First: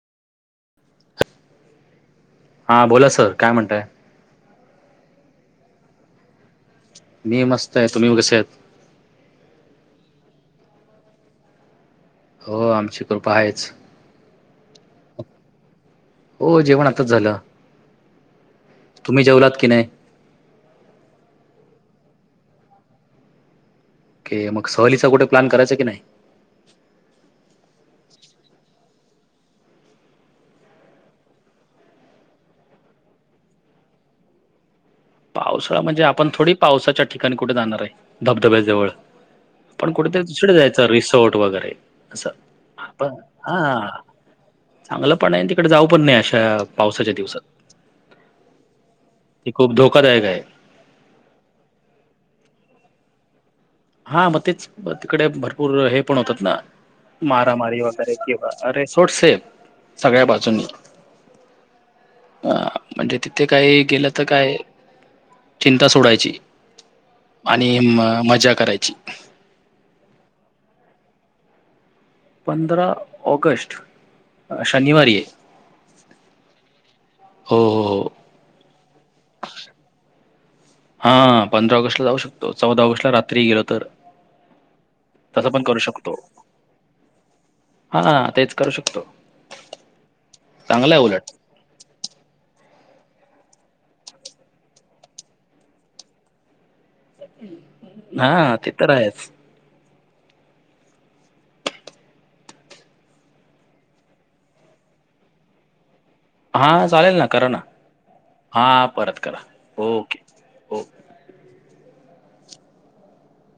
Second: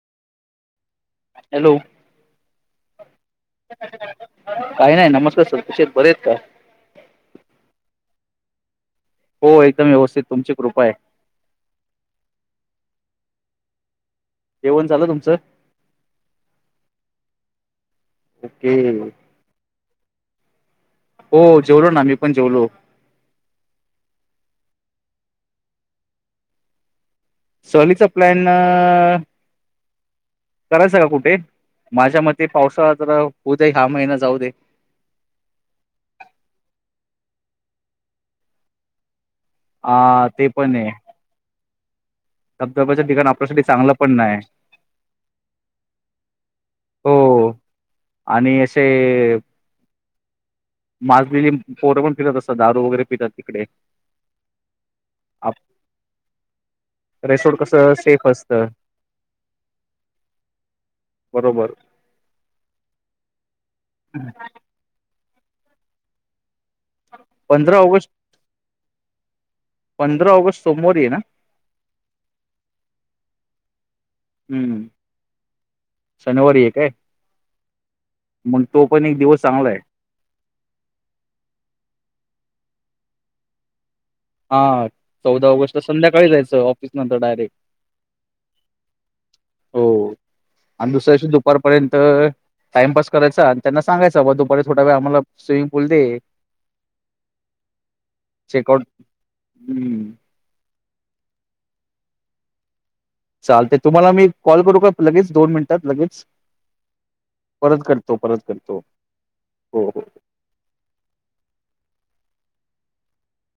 Hello हा बोला sir काय म्हणताय काही नाही नमस्कार सपशेत बरे आहेत का मी मस्त आहे तुम्ही कसे आहेत हो एकदम व्यवस्थित तुमची कृपा आहे हो आमची कृपा आहेच जेवण झालं तुमचं हो जेवण आताच झालं की तुम्ही जेवलात की नाही हो जेवलो ना आ मी पण जेवलो मग सहलीचा कुठे्लन करायचा की नाही सवलीचा प्लॅन करायचं का कुठे माझ्या मते पावसाळा ज होऊ दे्या ह्या महिना जाऊ दे पावसाळा म्हणजे आपण थोडी पावसाच्या ठिकाणी कुठे जाणार आहे धबधब्याजवळ पण आ कुठेतरी ते दुसरं पण जायचं आहे रिसॉर्ट वगैरे असं धबधब्याचं आपण ठिकाण आपल्यासाठी चांगलं हा पण नाही चांगलं पण आहे तिकडे जाऊ पण नाही अशा पावसाच्या हो दिवसात आणि असे ते खूप धोकादायक आहे मास दिली पोरं पण पितात असत दारू वगैरे पितात तिकडे हा मग तेच तिकडे भरपूर हे पण होतात ना रेसोर्ट मारामारी कसं वगैरे सेफ किंवा असतं अरे सोटसेब सगळ्या बाजूनंनी बरोबर अ म्हणजे तिथे काही गेलं तर काय चिंता सोडायची पंधरा आणि ऑगस्ट मजा करायची पंधरा ऑगस्ट सोमवारी आहे ना पधरारा ऑगस्ट अ, हम्म शनिवारी आहे शनिवारी आहे काय हो हो हो मग तो पण एक दिवस चांगला आहे हा पंधरा ऑगस्ट ला जाऊ शकतो चौदा ऑगस्ट ला रात्री गेल तर हा चौदा तसं पण करू ऑगस्टला शकतो संध्याकाळी जायचं ऑफिस नंतर डायरेक्ट हा तेच करू शकतो चांगलंय उलट पर्यंत टाइमपस करायचा आणि त्यांना सांगायच बबा दुपारी थोट्या वे आम्हाला स्विमिंग पूल दे हा ते चेकआउट तर आहेच हम्म चालतंय, तुम्हाला मी कॉल करू का लगेच दोन मिनिटात लगेच? हा चालेल ना करा ना परत करतो परत हा करतो, परत करा हो हो. Okay okay